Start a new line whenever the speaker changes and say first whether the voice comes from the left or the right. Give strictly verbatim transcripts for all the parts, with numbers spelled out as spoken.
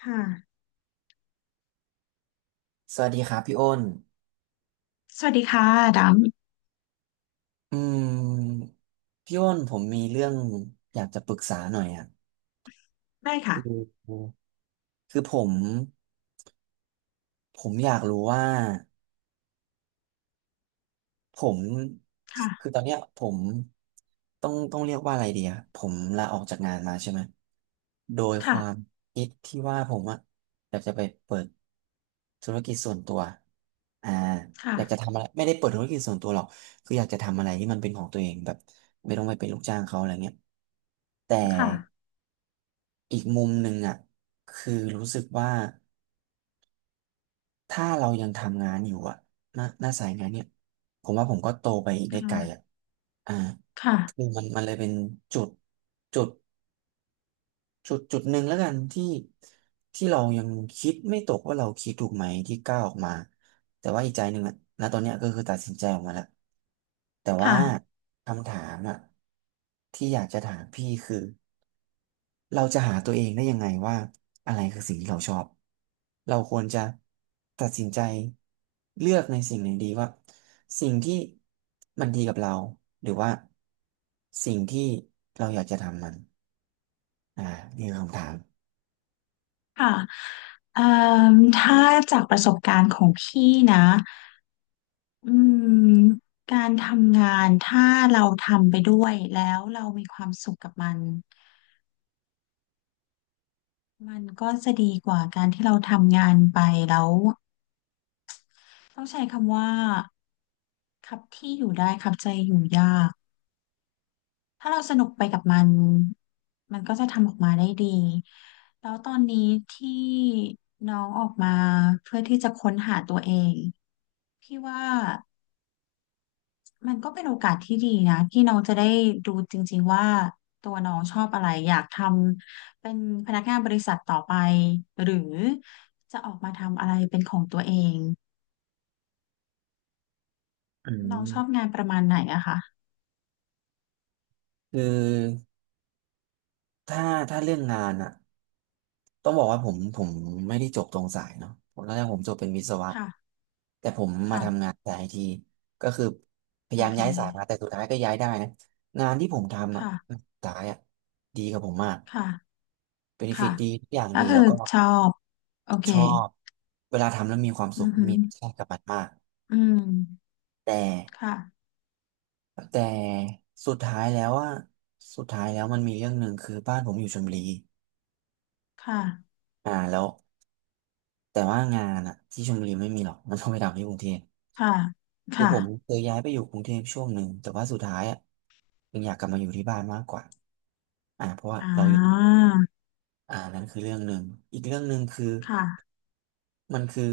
left: ค่ะ
right: สวัสดีครับพี่อ้น
left: สวัสดีค่ะ ด
right: อืมพี่อ้นผมมีเรื่องอยากจะปรึกษาหน่อยอ่ะ
left: ำได้ค่ะ
right: คือคือผมผมอยากรู้ว่า ผม
left: ค่ะ
right: คือตอนเนี้ยผมต้องต้องเรียกว่าอะไรดีอะผมลาออกจากงานมาใช่ไหมโดยค
left: ค่ะ
right: วามคิดที่ว่าผมอะอยากจะไปเปิดธุรกิจส่วนตัวอ่า
left: ค่ะ
right: อยากจะทำอะไรไม่ได้เปิดธุรกิจส่วนตัวหรอกคืออยากจะทำอะไรที่มันเป็นของตัวเองแบบไม่ต้องไปเป็นลูกจ้างเขาอะไรเงี้ยแต่
left: ค่ะ
right: อีกมุมหนึ่งอะคือรู้สึกว่า ถ้าเรายังทำงานอยู่อะหน้าหน้าสายงานเนี่ยผมว่าผมก็โตไปได้ไกลอะอ่าคือ
left: ค่ะ
right: มันมันเลยเป็นจุดจุดจุดจุดหนึ่งแล้วกันที่ที่เรายังคิดไม่ตกว่าเราคิดถูกไหมที่ก้าวออกมาแต่ว่าอีกใจหนึ่งอะณตอนเนี้ยก็คือตัดสินใจออกมาแล้วแต่ว่า
left: ค่ะค่ะ
right: คำถามอะที่อยากจะถามพี่คือ เราจะหาตัวเองได้ยังไงว่าอะไรคือสิ่งที่เราชอบ เราควรจะตัดสินใจเลือกในสิ่งไหนดีว่าสิ่งที่มันดีกับเราหรือว่าสิ่งที่เราอยากจะทำมันอ่านี่คือคำถาม
left: เอ่อถ้าจากประสบการณ์ของพี่นะอืมการทำงานถ้าเราทำไปด้วยแล้วเรามีความสุขกับมันมันก็จะดีกว่าการที่เราทำงานไปแล้วต้องใช้คำว่าครับที่อยู่ได้ครับใจอยู่ยาก ถ้าเราสนุกไปกับมัน มันก็จะทำออกมาได้ดี แล้วตอนนี้ที่น้องออกมาเพื่อที่จะค้นหาตัวเอง พี่ว่ามันก็เป็นโอกาสที่ดีนะที่น้องจะได้ดูจริงๆว่าตัวน้องชอบอะไรอยากทำเป็นพนักงานบริษัทต่อไปหรือจะออกมาทำอะไรเป็นของตัวเอง
right: อื
left: น้องชอบ
right: ม
left: งานประมาณไหนอะคะ
right: คือถ้าถ้าเรื่องงานอะ ต้องบอกว่าผมผมไม่ได้จบตรงสายเนาะผมตอนแรกผมจบเป็นวิศวะ
left: ค่ะ
right: แต่ผมมา
left: ค่ะ
right: ทำงานสายไอทีก็คือพยา
left: โอ
right: ยาม
left: เค
right: ย้ายสายมาแต่สุดท้ายก็ย้ายได้นะงานที่ผมทำอ่ะ
left: ค่ะ
right: สายอ่ะดีกับผมมาก
left: ค่ะ
right: เบนฟิ
left: ค่ะ
right: ตดีทุกอย่าง
left: ก็
right: ดี
left: คื
right: แล้
left: อ
right: วก็
left: ชอบ โอเค
right: ชอบเวลาทำแล้วมีความสุ
left: อื
right: ข
left: อหื
right: มี
left: อ
right: แค่กับมันมาก
left: อืม
right: แต่
left: ค่ะ
right: แต่สุดท้ายแล้วอ่ะสุดท้ายแล้วมันมีเรื่องหนึ่งคือบ้านผมอยู่ชลบุรี
left: ค่ะ
right: อ่าแล้วแต่ว่างานอ่ะที่ชลบุรีไม่มีหรอกมันต้องไปทำที่กรุงเทพ
left: ค่ะ
right: คือ
left: ค่ะ
right: ผมเคยย้ายไปอยู่กรุงเทพช่วงหนึ่งแต่ว่าสุดท้ายอ่ะยังอยากกลับมาอยู่ที่บ้านมากกว่าอ่า
left: อ่
right: เราอยู่
left: า
right: อ่านั่นคือเรื่องหนึ่งอีกเรื่องหนึ่งคือ
left: ค่ะ
right: มันคือ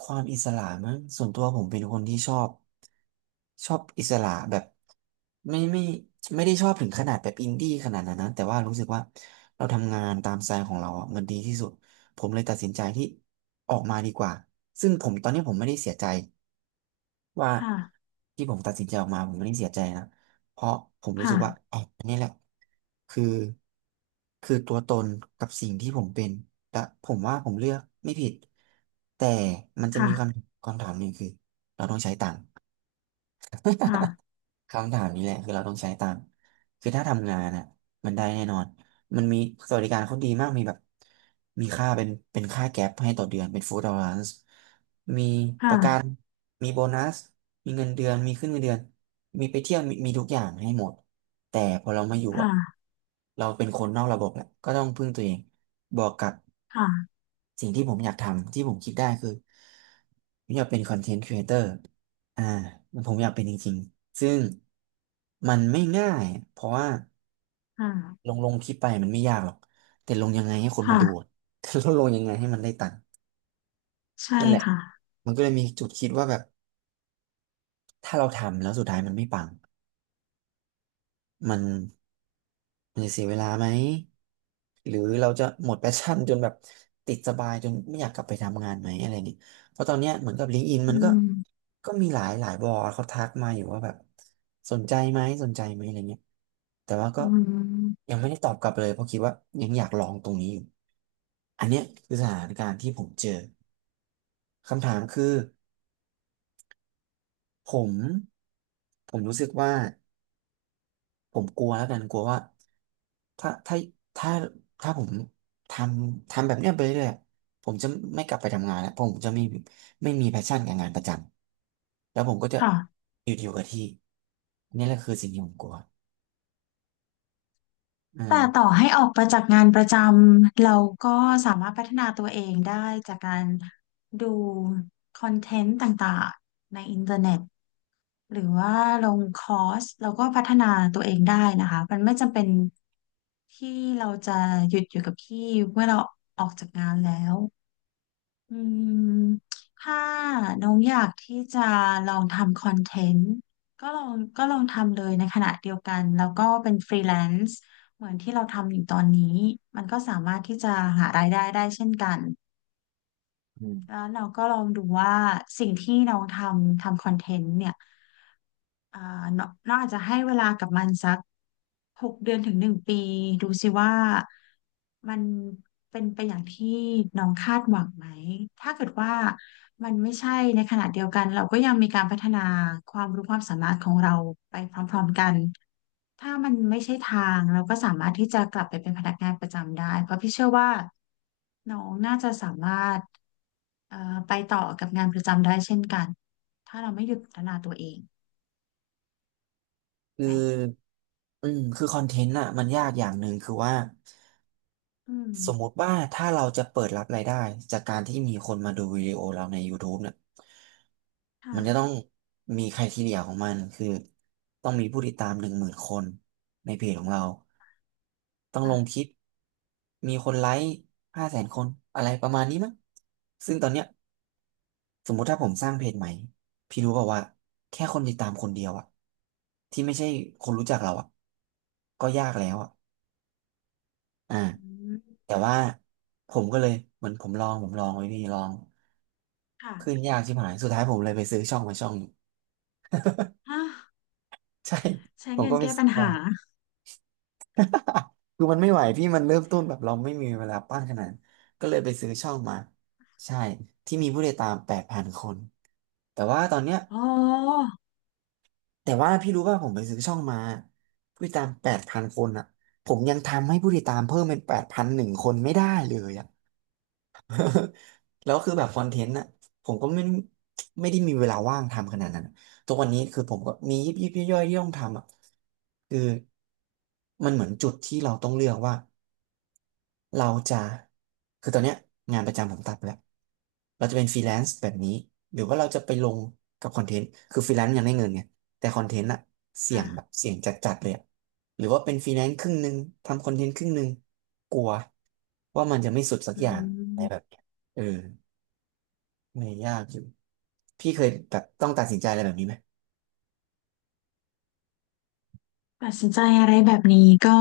right: ความอิสระมั้งส่วนตัวผมเป็นคนที่ชอบชอบอิสระแบบไม่ไม่ไม่ได้ชอบถึงขนาดแบบอินดี้ขนาดนั้นนะแต่ว่ารู้สึกว่าเราทำงานตามสไตล์ของเราอ่ะมันดีที่สุดผมเลยตัดสินใจที่ออกมาดีกว่าซึ่งผมตอนนี้ผมไม่ได้เสียใจ ว่า
left: ค่ะ
right: ที่ผมตัดสินใจออกมาผมไม่ได้เสียใจนะเพราะผมรู้สึกว่า
left: ค่ะ
right: อ๋ออันนี้แหละคือคือตัวตนกับสิ่งที่ผมเป็นและผมว่าผมเลือกไม่ผิดแต่มันจะ
left: ค่ะ
right: มีคำคำถามหนึ่งคือเราต้องใช้ตังค์
left: ค่ะ
right: คำถามนี้แหละคือเราต้องใช้ตังค์คือถ้าทำงานอ่ะมันได้แน่นอนมันมีสวัสดิการเขาดีมากมีแบบมีค่าเป็นเป็นค่าแก๊ปให้ต่อเดือนเป็นฟู้ดอล a ร c e มีประกัน
left: ค่ะ
right: มีโบนัสมีเงินเดือนมีขึ้นเงินเดือนมีไปเที่ยวมีมีทุกอย่างให้หมดแต่พอเรามาอยู่อ่ะ
left: ค่ะ
right: เราเป็นคนนอกระบบแหละก็ต้องพึ่งตัวเองบอกกับ
left: ค่ะ
right: สิ่งที่ผมอยากทำที่ผมคิดได้คือผมอยากเป็นคอนเทนต์ครีเอเตอร์อ่ามันผมอยากเป็นจริงๆซึ่งมันไม่ง่ายเพราะว่า
left: ค่ะ
right: ลงลงคลิปไปมันไม่ยากหรอกแต่ลงยังไงให้คนมาดูอะ
left: ค่ะ
right: แต่ดลงยังไงให้มันได้ตังค์
left: ใช่
right: นั่นแหละ
left: ค่ะ
right: มันก็เลยมีจุดคิดว่าแบบถ้าเราทำแล้วสุดท้ายมันไม่ปัง มันมันจะเสียเวลาไหมหรือเราจะหมดแพชชั่นจนแบบติดสบายจนไม่อยากกลับไปทำงานไหมอะไรเงี้ยเพราะตอนเนี้ยเหมือนกับลิงก์อิน
left: อื
right: มันก็
left: ม
right: ก็มีหลายหลายบอร์ดเขาทักมาอยู่ว่าแบบสนใจไหมสนใจไหมอะไรเงี้ยแต่ว่าก็
left: อืม
right: ยังไม่ได้ตอบกลับเลยเพราะคิดว่ายังอยากลองตรงนี้อยู่อันเนี้ยคือสถานการณ์ที่ผมเจอคำถามคือผมผมรู้สึกว่า ผมกลัวแล้วกันกลัวว่าถ้าถ้าถ้าถ้าผมทำทำแบบเนี้ยไปเรื่อยๆผมจะไม่กลับไปทำงานแล้วเพราะผมจะไม่ไม่มีแพชชั่นกับงานประจำแล้วผมก็จะ
left: ค่ะ
right: อยู่อยู่กับที่นี่แหละคือสิ่งที่ผมกลัวอื
left: แต่
right: ม
left: ต่อให้ออกไปจากงานประจำเราก็สามารถพัฒนาตัวเองได้จากการดูคอนเทนต์ต่างๆในอินเทอร์เน็ต หรือว่าลงคอร์สเราก็พัฒนาตัวเองได้นะคะมันไม่จำเป็นที่เราจะหยุดอยู่กับที่เมื่อเราออกจากงานแล้วอืมถ้าน้องอยากที่จะลองทำคอนเทนต์ก็ลองก็ลองทำเลยในขณะเดียวกันแล้วก็เป็นฟรีแลนซ์เหมือนที่เราทำอยู่ตอนนี้มันก็สามารถที่จะหารายได้ได้เช่นกัน
right: อื
left: แล้
right: ม
left: วเราก็ลองดูว่าสิ่งที่น้องทำทำคอนเทนต์เนี่ยอ่าน้องน้องอาจจะให้เวลากับมันสักหกเดือนถึงหนึ่งปีดูสิว่ามันเป็นไปอย่างที่น้องคาดหวังไหมถ้าเกิดว่ามันไม่ใช่ในขณะเดียวกันเราก็ยังมีการพัฒนาความรู้ความสามารถของเราไปพร้อมๆกัน ถ้ามันไม่ใช่ทางเราก็สามารถที่จะกลับไปเป็นพนักงานประจำได้เพราะพี่เชื่อว่าน้องน่าจะสามารถเอ่อไปต่อกับงานประจำได้เช่นกันถ้าเราไม่หยุดพัฒนาตัวเอง
right: คือ
left: ไหม
right: อืมคือคอนเทนต์อ่ะมันยากอย่างหนึ่งคือว่า
left: อืม
right: สมมุติว่าถ้าเราจะเปิดรับรายได้จากการที่มีคนมาดูวิดีโอเราใน ยูทูบ เนี่ยมันจะต้อ
left: ค่ะ
right: งมีไครทีเรียของมันคือต้องมีผู้ติดตามหนึ่งหมื่นคนในเพจของเราต้องลงค
left: ค่ะ
right: ลิปมีคนไลค์ห้าแสนคนอะไรประมาณนี้มั้งซึ่งตอนเนี้ยสมมุติถ้าผมสร้างเพจใหม่พี่รู้เปล่าว่าแค่คนติดตามคนเดียวอะที่ไม่ใช่คนรู้จักเราอะก็ยากแล้วอะอ่า
left: อืม
right: แต่ว่าผมก็เลยเหมือนผมลองผมลองไว้พี่ลอง
left: ค่ะ
right: ขึ้นยากชิบหายสุดท้ายผมเลยไปซื้อช่องมาช่องหนึ่ง
left: ฮะ
right: ใช่
left: ใช้
right: ผม
left: เงิ
right: ก็
left: น
right: ไป
left: แก้ปั
right: ซื้อ
left: ญ
right: มา
left: หา
right: คือมันไม่ไหวพี่มันเริ่มต้นแบบเราไม่มีเวลาปั้นขนาดนั้นก็เลยไปซื้อช่องมาใช่ที่มีผู้ติดตามแปดพันคนแต่ว่าตอนเนี้ย
left: อ๋อ
right: แต่ว่าพี่รู้ว่าผมไปซื้อช่องมาผู้ติดตามแปดพันคนอ่ะผมยังทำให้ผู้ติดตามเพิ่มเป็นแปดพันหนึ่งคนไม่ได้เลยอ่ะ แล้วคือแบบคอนเทนต์น่ะผมก็ไม่ไม่ได้มีเวลาว่างทำขนาดนั้นอะทุกวันนี้คือผมก็มียิบยิบย่อยๆที่ต้องทำอ่ะคือมันเหมือนจุดที่เราต้องเลือกว่าเราจะคือตอนเนี้ยงานประจำผมตัดไปแล้วเราจะเป็นฟรีแลนซ์แบบนี้หรือว่าเราจะไปลงกับคอนเทนต์คือฟรีแลนซ์ยังได้เงินไงแต่คอนเทนต์อะเสี่ยงแบบ
left: ค่ะ
right: เสี่ยงจัดๆเลยอะหรือว่าเป็นฟรีแลนซ์ครึ่งหนึ่งทำคอนเทนต์ครึ่งหนึ่งกลัวว่ามันจะไม่สุดสัก
left: อื
right: อย่างอะไรแบบ
left: ม
right: เนี้ยเออ ไม่อยยากอยู่พี่เคยแบบต้องตัดสินใจอะไรแบบนี้ไหม
left: ตัดสินใจอะไรแบบนี้ก็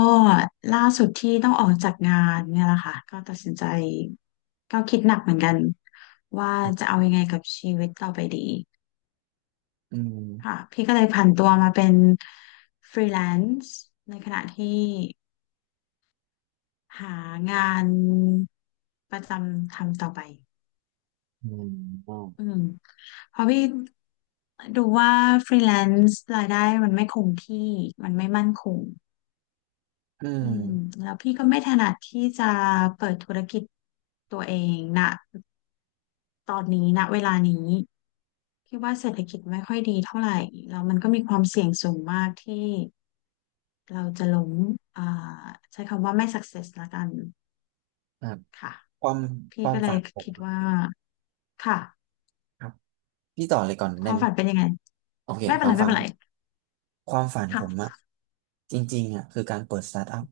left: ล่าสุดที่ต้องออกจากงานเนี่ยแหละค่ะก็ตัดสินใจก็คิดหนักเหมือนกันว่าจะเอายังไงกับชีวิตต่อไปดี
right: อืม
left: ค่ะพี่ก็เลยผันตัวมาเป็นฟรีแลนซ์ในขณะที่หางานประจำทำต่อไป
right: อืมอือ
left: อืมเพราะพี่ดูว่าฟรีแลนซ์รายได้มันไม่คงที่มันไม่มั่นคง
right: อื
left: อืม
right: ม
left: แล้วพี่ก็ไม่ถนัดที่จะเปิดธุรกิจตัวเองนะตอนนี้ณเวลานี้พี่ว่าเศรษฐกิจไม่ค่อยดีเท่าไหร่แล้วมันก็มีความเสี่ยงสูงมากที่เราจะล้มอ่าใช้คำว่าไม่ success ละกัน
right: ครับ
left: ค่ะ
right: ความค
left: พี่
right: วาม
left: ก็เล
right: ฝั
left: ย
right: นผม
left: คิด
right: อะ
left: ว่าค่ะ
right: ครับ พี่ต่อเลยก่อน
left: ค
right: ได้
left: วาม
right: ไหม
left: ฝันเป็นยังไง
right: โอเค
left: ไม่
right: ค
left: เป็น
right: วา
left: ไร
right: ม
left: ไม่
right: ฝัน
left: เป็นไร
right: ความฝันผมอะ
left: ค่ะ
right: จริงๆอะคือการเปิดสตาร์ทอัพ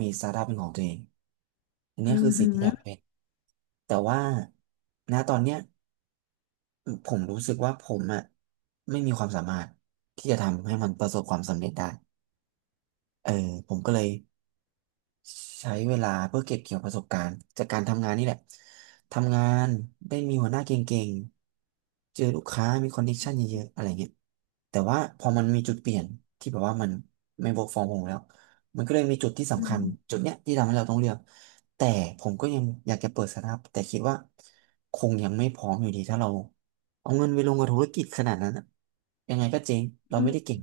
right: มีสตาร์ทอัพเป็นของตัวเองอันนี้
left: อื
right: คื
left: อ
right: อสิ่
left: หื
right: งที่อยาก
left: อ
right: เป็นแต่ว่าณตอนเนี้ยผมรู้สึกว่าผมอะไม่มีความสามารถที่จะทำให้มันประสบความสำเร็จได้ เออผมก็เลย ใช้เวลาเพื่อเก็บเกี่ยวประสบการณ์จากการทำงานนี่แหละ ทำงานได้มีหัวหน้าเก่งๆเจอลูกค้ามีคอนเนคชั่นเยอะๆอะไรเงี้ยแต่ว่าพอมันมีจุดเปลี่ยนที่แบบว่ามันไม่ work from home แล้วมันก็เลยมีจุดที่
left: อื
right: สำคั
left: ม
right: ญจุดเนี้ยที่ทำให้เราต้องเลือกแต่ผมก็ยังอยากจะเปิดสตาร์ทอัพแต่คิดว่าคงยังไม่พร้อมอยู่ดีถ้าเราเอาเงินไปลงกับธุรกิจขนาดนั้นอะยังไงก็เจ๊งเรา
left: อื
right: ไม่ได้เก่
left: ม
right: ง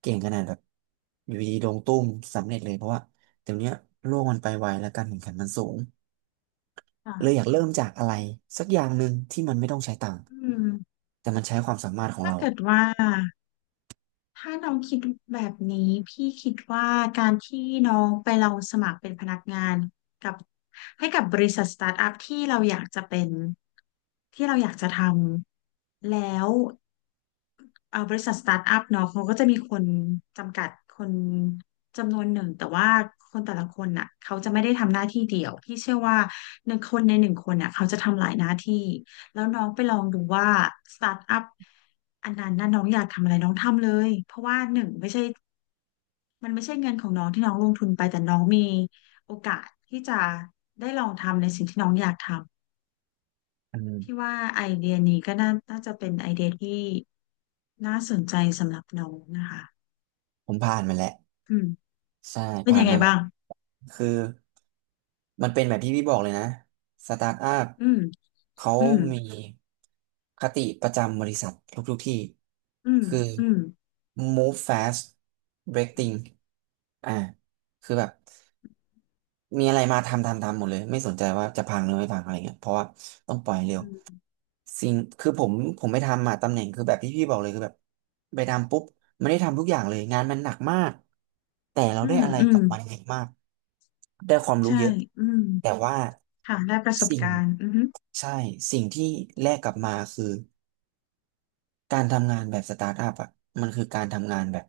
right: เก่งขนาดแบบอยู่ดีลงตุ้มสำเร็จเลยเพราะว่า เดี๋ยวเนี้ยโลกมันไปไวและการแข่งขันมันสูงเลยอยาก
left: ค่ะ
right: เริ่มจากอะไรสักอย่างหนึ่งที่มันไม่ต้องใช้ตังค์
left: อืม
right: แต่มันใช้ความสามารถของ
left: ถ้า
right: เรา
left: เกิดว่า ถ้าน้องคิดแบบนี้พี่คิดว่าการที่น้องไปเราสมัครเป็นพนักงานกับให้กับบริษัทสตาร์ทอัพที่เราอยากจะเป็นที่เราอยากจะทำแล้วเอ่อบริษัทสตาร์ทอัพเนาะเขาก็จะมีคนจำกัดคนจำนวนหนึ่งแต่ว่าคนแต่ละคนน่ะเขาจะไม่ได้ทำหน้าที่เดียวพี่เชื่อว่าหนึ่งหลายหน้าที่แล้วน้องไปลองดูว่าสตาร์ทอัพอันนั้นน่ะน้องอยากทำอะไรน้องทำเลยเพราะว่าหนึ่งไม่ใช่ มันไม่ใช่เงินของน้องที่น้องลงทุนไปแต่น้องมีโอกาสที่จะได้ลองทำในสิ่งที่น้องอยากทำ
right: อืม
left: พี่ว่าไอเดียนี้ก็น่าน่าจะเป็นไอเดียที่น่าสนใจสำหรับน้องนะคะ
right: ผมผ่านมาแล้ว
left: อืม
right: ใช่
left: เป็น
right: ผ่า
left: ยั
right: น
left: งไง
right: มาแบ
left: บ้า
right: บ
left: ง
right: คือมันเป็นแบบที่พี่บอกเลยนะสตาร์ทอัพ
left: อืม
right: เขา
left: อืม
right: มีคติประจำบริษัททุกๆที่
left: อืม
right: คือ
left: อืม
right: move fast break things อ่าคือแบบ มีอะไรมาทำทำทำหมดเลยไม่สนใจว่าจะพังหรือไม่พังอะไรเงี้ยเพราะว่าต้องปล่อยเร็ว
left: อืม
right: สิ่งคือผมผมไปทำมาตำแหน่งคือแบบที่พี่บอกเลยคือแบบไปทำปุ๊บไม่ได้ทำทุกอย่างเลยงานมันหนักมากแต่เรา
left: อื
right: ได้
left: ม
right: อะไร
left: อื
right: ก
left: ม
right: ลับมันเยอะมากได้ความรู้
left: ใช่
right: เยอะ
left: อืม
right: แต่ว่า
left: ค่ะได้ประสบ
right: สิ่ง
left: การณ์อือฮึ
right: ใช่สิ่งที่แลกกลับมาคือการทำงานแบบสตาร์ทอัพอ่ะมันคือการทำงานแบบ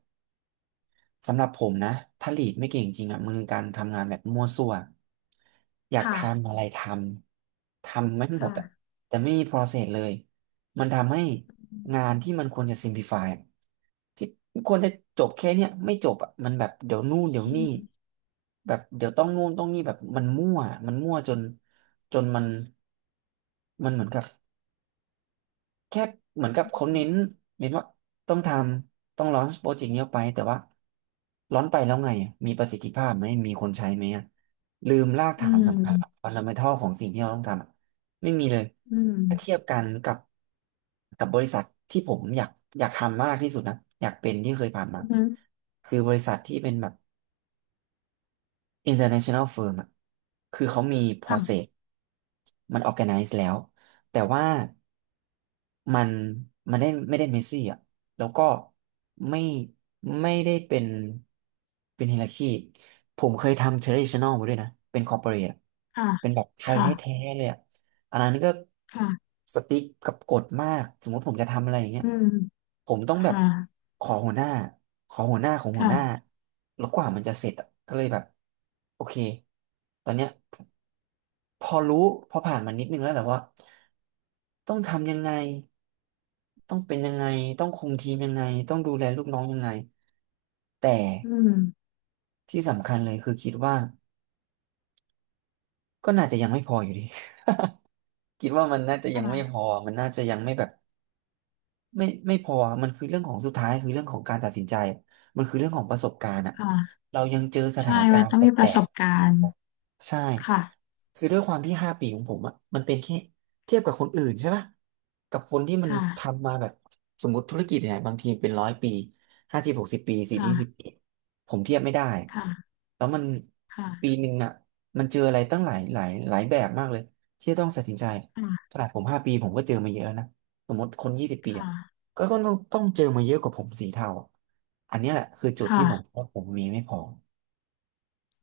right: สำหรับผมนะถ้าลีดไม่เก่งจริงอ่ะมันคือการทำงานแบบมั่วซั่วอยากทำ
left: ค่ะ
right: อะไรทำทำไม่หมดอ่ะ
left: ค่ะ
right: แต่ไม่มี process เลยมันทำให้
left: อื
right: งาน
left: ม
right: ที่มันควรจะ simplify อะที่ควรจะจบแค่เนี้ยไม่จบอ่ะมันแบบเดี๋ยวนู่นเดี๋ยว
left: อื
right: นี่
left: ม
right: แบบเดี๋ยวต้องนู่นต้องนี่แบบมันมั่วมันมั่วจนจนมันมันเหมือนกับ แค่เหมือนกับเขาเน้นเน้นว่าต้องทำต้องลอนช์โปรเจกต์นี้ออกไปแต่ว่าลอนช์ไปแล้วไงอะมีประสิทธิภาพไหมมีคนใช้ไหมอะลืมราก
left: อื
right: ฐานสำคัญ
left: ม
right: ฟันดัเมนทัลของสิ่งที่เราต้องทำอะไม่มีเลย
left: อื
right: ถ้าเทียบ
left: ม
right: กันกับกับบริษัทที่ผมอยากอยากทำมากที่สุดนะอยากเป็นที่เคยผ่านมา
left: อือฮึ
right: คือบริษัทที่เป็นแบบ international firm อะคือเขามี process
left: ค่ะ
right: มัน organize แล้ว แต่ว่ามันมันได้ไม่ได้เมสซี่อ่ะแล้วก็ไม่ไม่ได้เป็นเป็นไฮรักีผมเคยทำ traditional มาด้วยนะ เป็น corporate อะ
left: ค่ะ
right: เป็นแบบไทย
left: ค่ะ
right: แท้ๆเลยอ่ะ อันนั้นก็
left: ค่ะ
right: สติ๊กกับกฎมากสมมติผมจะทำอะไรอย่างเงี้ย
left: อืม
right: ผมต้องแบบ
left: ค่ะ
right: ขอหัวหน้าขอหัวหน้าของหัวหน้า
left: ค่ะ
right: แล้วกว่ามันจะเสร็จอะก็เลยแบบโอเคตอนเนี้ยพอรู้พอผ่านมานิดนึงแล้วแหละว่าต้องทำยังไงต้องเป็นยังไงต้องคุมทีมยังไงต้องดูแลลูกน้องยังไงแต่
left: อืม
right: ที่สำคัญเลยคือคิดว่าก็น่าจะยังไม่พออยู่ดี คิดว่ามันน่าจะยังไม่พ
left: ค่ะ
right: อมันน่าจะยังไม่แบบ ไม่ไม่พออะมันคือเรื่องของสุดท้ายคือเรื่องของการตัดสินใจมันคือเรื่องของประสบการณ์อะ
left: ค่ะ
right: เรายังเจอสถา
left: ใช่
right: นกา
left: ว่า
right: รณ์
left: ต้อง
right: แป
left: มีป
right: ล
left: ระส
right: ก
left: บการณ์
right: ๆใช่
left: ค่ะ
right: คือด้วยความที่ห้าปีของผมอะมันเป็นแค่เทียบกับคนอื่นใช่ปะกับคนที่มัน
left: ค่ะ
right: ทำมาแบบสมมติธุรกิจเนี่ยบางทีเป็นร้อยปีห้าสิบหกสิบปีสี่ยี่สิบ
left: ค่ะ
right: ปีผมเทียบไม่ได้
left: ค่ะ
right: แล้วมันปี
left: ค่ะ
right: หนึ่งอะมันเจออะไรตั้งหลายหลายหลายแบบมากเลยที่จะต้องตัดสินใจ
left: ค่ะ
right: ขนาดผมห้าปีผมก็เจอมาเยอะแล้วนะสมมติคนยี่สิบ
left: ค
right: ปีอะ
left: ่ะ
right: ก็ก็ต้องต้องเจอมาเยอะกว่าผมสีเทาอันเนี้ยแหละคือจุดที่ผม
left: ค่ะ
right: ว่าผมมีไม่พอ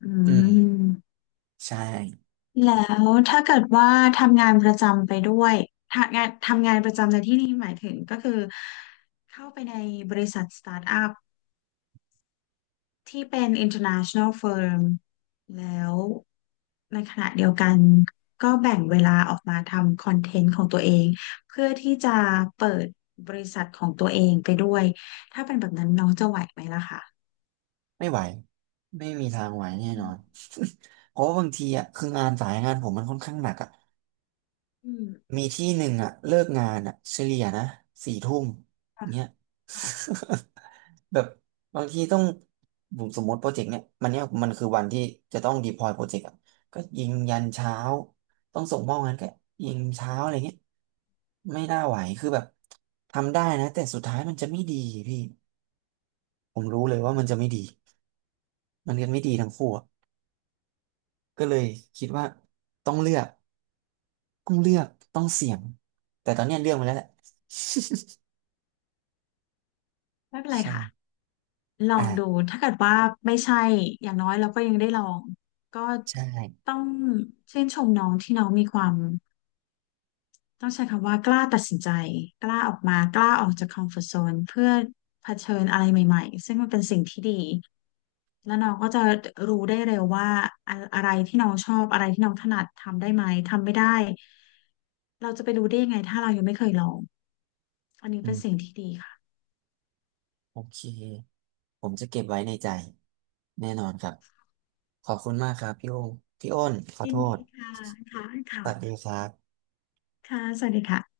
left: อื
right: อืม
left: ม
right: ใช่
left: แล้วถ้าเกิดว่าทำงานประจำไปด้วยทำงานทำงานประจำในที่นี้หมายถึงก็คือเข้าไปในบริษัทสตาร์ทอัพ ที่เป็น international firm แล้วในขณะเดียวกันก็แบ่งเวลาออกมาทำคอนเทนต์ของตัวเองเพื่อที่จะเปิดบริษัทของตัวเองไปด้วยถ้าเป็นแบบนั้นน้องจะไหวไหมล่ะคะ
right: ไม่ไหวไม่มีทางไหวแน่
left: อื
right: นอ
left: ม
right: น เพราะว่าบางทีอ่ะคืองานสายงานผมมันค่อนข้างหนักอ่ะ
left: อืม
right: มีที่หนึ่งอ่ะเลิกงานอ่ะเฉลี่ยนะสี่ทุ่ม
left: ค่ะ
right: เนี้ย
left: ค่ะ
right: แบบบางทีต้องผมสมมติโปรเจกต์เนี้ยมันเนี้ยมันคือวันที่จะต้องดีพลอยโปรเจกต์อ่ะก็ยิงยันเช้าต้องส่งมอบงานก็ยิงเช้าอะไรเงี้ยไม่น่าไหวคือแบบทำได้นะแต่สุดท้ายมันจะไม่ดีพี่ผมรู้เลย
left: อื
right: ว่ามันจะ
left: ม
right: ไม่ดีมันเรียนไม่ดีทั้งคู่อะก็เลยคิดว่าต้องเลือกต้องเลือกต้องเสี่ยงแต่ตอนเนี้ยเลือกมาแล้วแหละ
left: ไม่เป็ นไร
right: ใช่
left: ค่ะลองดู
right: อ่า
left: ถ้าเกิดว่าไม่ใช่อย่างน้อยเราก็ยังได้ลองก็
right: ใช่
left: ต้องชื่นชมน้องที่น้องมีความ ต้องใช้คำว่ากล้าตัดสินใจกล้าออกมากล้าออกจากคอมฟอร์ ซี โซนเพื่อเผชิญอะไรใหม่ๆซึ่งมันเป็นสิ่งที่ดีแล้วน้องก็จะรู้ได้เร็วว่าอะอะไรที่น้องชอบอะไรที่น้องถนัดทำได้ไหมทำไม่ได้เราจะไปรู้ได้ยังไงถ้าเรายังไม่เคยลองอันนี้
right: อื
left: เป็นสิ่ง
right: ม
left: ที่ดีค่ะ
right: โอเค ผมจะเก็บไว้ในใจแน่นอนครับ ขอบคุณมากครับพี่โอ้พี่อ้นขอ
left: ยิ
right: โท
left: น
right: ษ
left: ดีค่ะค่ะ
right: ส
left: ค่ะ
right: วัสดีครับ
left: ค่ะสวัสดีค่ะ